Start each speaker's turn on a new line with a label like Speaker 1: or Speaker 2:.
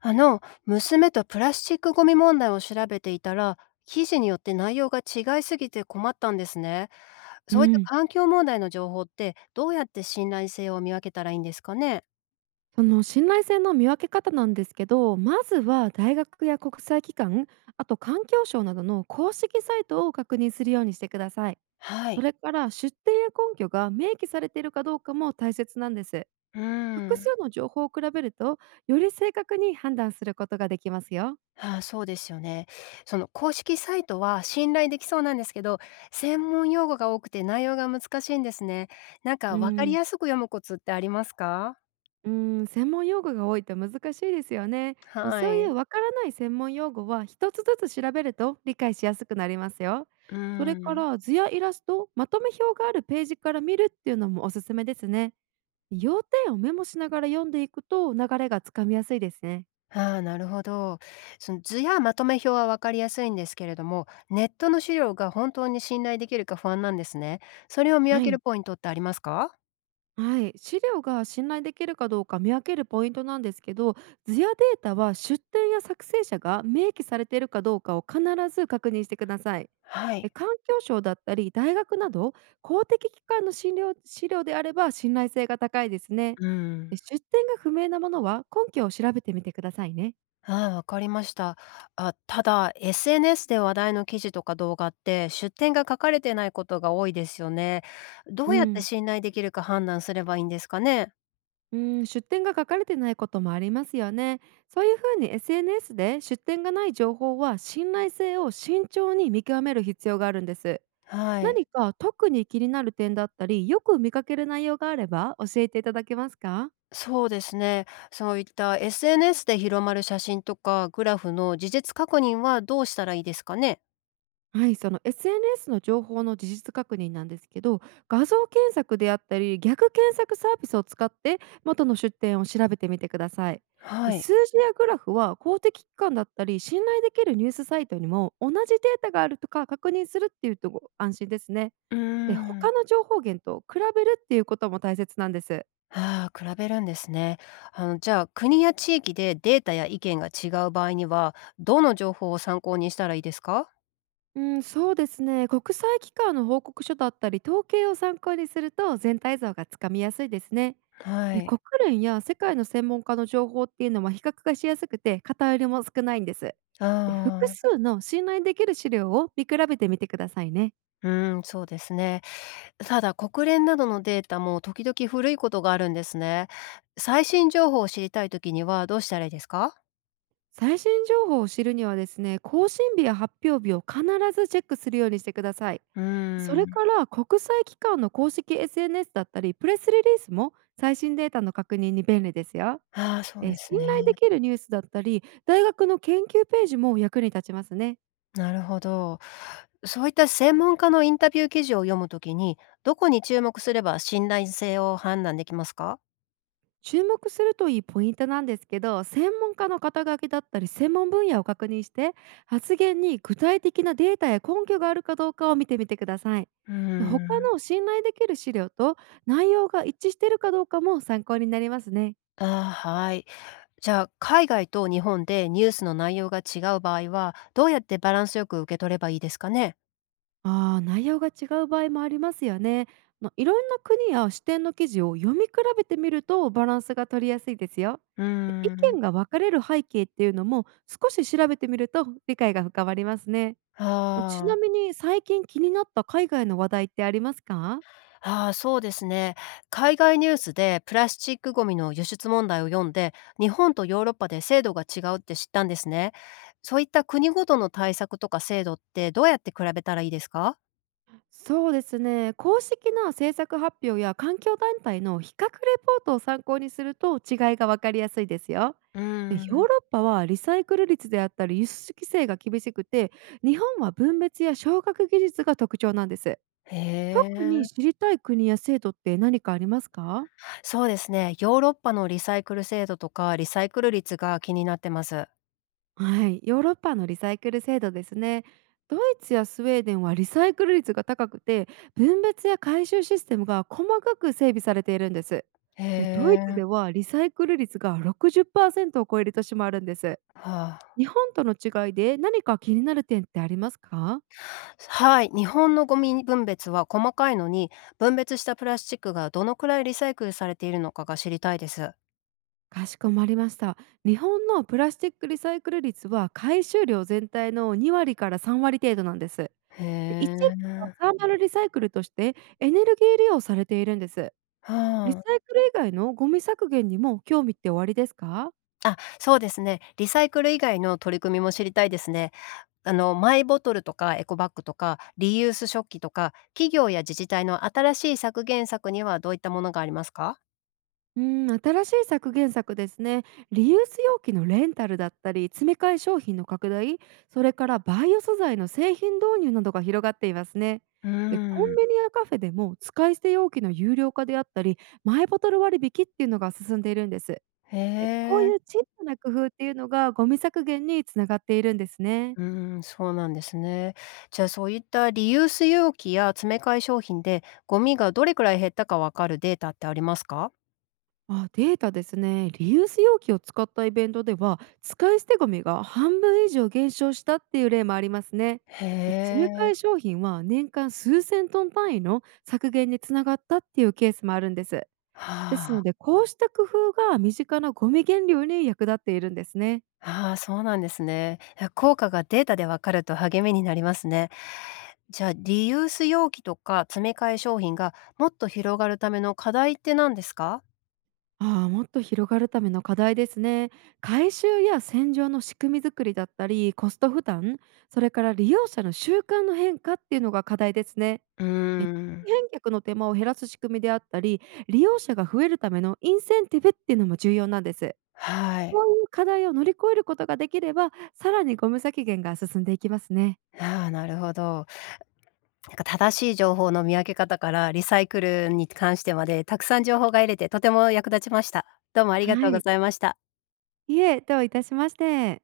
Speaker 1: 娘とプラスチックごみ問題を調べていたら、記事によって内容が違いすぎて困ったんですね。
Speaker 2: う
Speaker 1: そういった
Speaker 2: ん、
Speaker 1: 環境問題の情報って、どうやって信頼性を見分けたらいいんですかね？
Speaker 2: その信頼性の見分け方なんですけど、まずは大学や国際機関、あと環境省などの公式サイトを確認するようにしてください。
Speaker 1: は
Speaker 2: そ
Speaker 1: い。
Speaker 2: れから出典や根拠が明記されているかどうかも大切なんです。
Speaker 1: うー
Speaker 2: 複
Speaker 1: ん。
Speaker 2: 数の情報を比べると、より正確に判断することができますよ。
Speaker 1: ああ、そうですよね。その公式サイトは信頼できそうなんですけど、専門用語が多くて内容が難しいんですね。なん
Speaker 2: う
Speaker 1: か分かり
Speaker 2: ん。
Speaker 1: やすく読むコツってありますか？
Speaker 2: うーん、専門用語が多いと難しいですよね。
Speaker 1: は
Speaker 2: そう
Speaker 1: い。
Speaker 2: い
Speaker 1: う
Speaker 2: うわからない専門用語は一つずつ調べると理解しやすくなりますよ。
Speaker 1: ー
Speaker 2: それか
Speaker 1: ん。
Speaker 2: ら図やイラスト、まとめ表があるページから見るっていうのもおすすめですね。要点をメモしながら読んでいくと流れがつかみやすいですね。
Speaker 1: ああ、なるほど。その図やまとめ表は分かりやすいんですけれども、ネットの資料が本当に信頼できるか不安なんですね。それを見分
Speaker 2: は
Speaker 1: ける
Speaker 2: い。
Speaker 1: ポイントってありますか？
Speaker 2: はい、資料が信頼できるかどうか見分けるポイントなんですけど、図やデータは出典や作成者が明記されているかどうかを必ず確認してください。
Speaker 1: はい。
Speaker 2: 環境省だったり大学など公的機関の診療資料であれば信頼性が高いですね。
Speaker 1: うん。
Speaker 2: 出典が不明なものは根拠を調べてみてくださいね。
Speaker 1: ああ、わかりました。あ、ただ、SNS で話題の記事とか動画って、出典が書かれてないことが多いですよね。ど
Speaker 2: う
Speaker 1: うやって
Speaker 2: ん。
Speaker 1: 信頼できるか判断すればいいんですかね？
Speaker 2: うん、出典が書かれてないこともありますよね。そういうふうに SNS で出典がない情報は信頼性を慎重に見極める必要があるんです。
Speaker 1: はい。
Speaker 2: 何か特に気になる点だったり、よく見かける内容があれば教えていただけますか？
Speaker 1: そうですね。そういった SNS で広まる写真とかグラフの事実確認はどうしたらいいですかね？
Speaker 2: はい、その SNS の情報の事実確認なんですけど、画像検索であったり逆検索サービスを使って元の出典を調べてみてください。
Speaker 1: は
Speaker 2: で、
Speaker 1: い。
Speaker 2: 数字やグラフは公的機関だったり信頼できるニュースサイトにも同じデータがあるとか確認するっていうとご安心ですね。
Speaker 1: うー
Speaker 2: で、他
Speaker 1: ん。
Speaker 2: の情報源と比べるっていうことも大切なんです。
Speaker 1: ああ、比べるんですね。じゃあ、国や地域でデータや意見が違う場合には、どの情報を参考にしたらいいですか？
Speaker 2: うん、そうですね。国際機関の報告書だったり統計を参考にすると全体像がつかみやすいですね。
Speaker 1: は
Speaker 2: で、
Speaker 1: い。
Speaker 2: 国連や世界の専門家の情報っていうのは比較がしやすくて偏りも少ないんです。で、複
Speaker 1: ああ、
Speaker 2: 数の信頼できる資料を見比べてみてくださいね。
Speaker 1: うーん、そうですね。ただ、国連などのデータも時々古いことがあるんですね。最新情報を知りたい時にはどうしたらいいですか？
Speaker 2: 最新情報を知るにはですね、更新日や発表日を必ずチェックするようにしてください。
Speaker 1: うー
Speaker 2: それ
Speaker 1: ん。
Speaker 2: から国際機関の公式 SNS だったりプレスリリースも最新データの確認に便利ですよ。
Speaker 1: ああ、そうです
Speaker 2: 信頼
Speaker 1: ね。
Speaker 2: できるニュースだったり大学の研究ページも役に立ちますね。
Speaker 1: なるほど。そういった専門家のインタビュー記事を読むときに、どこに注目すれば信頼性を判断できますか？
Speaker 2: 注目するといいポイントなんですけど、専門家の肩書きだったり専門分野を確認して、発言に具体的なデータや根拠があるかどうかを見てみてください。
Speaker 1: うー
Speaker 2: 他
Speaker 1: ん。
Speaker 2: の信頼できる資料と内容が一致しているかどうかも参考になりますね。
Speaker 1: あー、はい。じゃあ、海外と日本でニュースの内容が違う場合は、どうやってバランスよく受け取ればいいですかね？
Speaker 2: ああ、内容が違う場合もありますよね。いろんな国や視点の記事を読み比べてみるとバランスが取りやすいですよ。
Speaker 1: うー
Speaker 2: で、意
Speaker 1: ん。
Speaker 2: 見が分かれる背景っていうのも少し調べてみると理解が深まりますね。ち
Speaker 1: ああ、
Speaker 2: なみに最近気になった海外の話題ってありますか？
Speaker 1: ああ、そうですね。海外ニュースでプラスチックごみの輸出問題を読んで、日本とヨーロッパで制度が違うって知ったんですね。そういった国ごとの対策とか制度ってどうやって比べたらいいですか？
Speaker 2: そうですね。公式な政策発表や環境団体の比較レポートを参考にすると違いが分かりやすいですよ。
Speaker 1: うー
Speaker 2: で、ヨー
Speaker 1: ん、
Speaker 2: ロッパはリサイクル率であったり輸出規制が厳しくて、日本は分別や昇格技術が特徴なんです。
Speaker 1: へ
Speaker 2: 特
Speaker 1: え、
Speaker 2: に知りたい国や制度って何かありますか？
Speaker 1: そうですね。ヨーロッパのリサイクル制度とかリサイクル率が気になってます。
Speaker 2: はい、ヨーロッパのリサイクル制度ですね。ドイツやスウェーデンはリサイクル率が高くて、分別や回収システムが細かく整備されているんです。
Speaker 1: へ
Speaker 2: でドイツ
Speaker 1: え、
Speaker 2: ではリサイクル率が60%を超える年もあるんです。
Speaker 1: はあ、
Speaker 2: 日本との違いで何か気になる点ってありますか？
Speaker 1: はい。日本のゴミ分別は細かいのに、分別したプラスチックがどのくらいリサイクルされているのかが知りたいです。
Speaker 2: かしこまりました。日本のプラスチックリサイクル率は回収量全体の2割から3割程度なんです。
Speaker 1: へ
Speaker 2: で、一部
Speaker 1: え、
Speaker 2: はサーマルリサイクルとしてエネルギー利用されているんです。リ
Speaker 1: う、
Speaker 2: サイクル以外のゴミ削減にも興味っておありですか？
Speaker 1: あ、あ、そうですね。リサイクル以外の取り組みも知りたいですね。マイボトルとかエコバッグとか、リユース食器とか、企業や自治体の新しい削減策にはどういったものがありますか？
Speaker 2: うん、新しい削減策ですね。リユース容器のレンタルだったり、詰め替え商品の拡大、それからバイオ素材の製品導入などが広がっていますね。
Speaker 1: うー
Speaker 2: で、コン
Speaker 1: ん、
Speaker 2: ビニやカフェでも使い捨て容器の有料化であったり、マイボトル割引っていうのが進んでいるんです。
Speaker 1: へ
Speaker 2: で、こうい
Speaker 1: え。
Speaker 2: う小さな工夫っていうのがゴミ削減につながっているんですね。
Speaker 1: うーん、そうなんですね。じゃあ、そういったリユース容器や詰め替え商品で、ゴミがどれくらい減ったかわかるデータってありますか？
Speaker 2: あ、データですね。リユース容器を使ったイベントでは、使い捨てゴミが半分以上減少したっていう例もありますね。
Speaker 1: へ
Speaker 2: で、詰め
Speaker 1: え、
Speaker 2: 替え商品は年間数千トン単位の削減につながったっていうケースもあるんです。です
Speaker 1: は
Speaker 2: の
Speaker 1: あ。
Speaker 2: で、こうした工夫が身近なゴミ減量に役立っているんですね。
Speaker 1: ああ、そうなんですね。いや、効果がデータでわかると励みになりますね。じゃあ、リユース容器とか詰め替え商品がもっと広がるための課題って何ですか？
Speaker 2: ああ、もっと広がるための課題ですね。回収や洗浄の仕組み作りだったり、コスト負担、それから利用者の習慣の変化っていうのが課題ですね。
Speaker 1: うー
Speaker 2: で、
Speaker 1: ん。
Speaker 2: 返却の手間を減らす仕組みであったり、利用者が増えるためのインセンティブっていうのも重要なんです。
Speaker 1: は
Speaker 2: こ
Speaker 1: い。
Speaker 2: ういう課題を乗り越えることができれば、さらにゴム削減が進んでいきますね。
Speaker 1: ああ、なるほど。なんか正しい情報の見分け方からリサイクルに関してまでたくさん情報が得れてとても役立ちました。どうもありが
Speaker 2: は
Speaker 1: とうご
Speaker 2: い。
Speaker 1: ざいました。
Speaker 2: いえ、どういたしまして。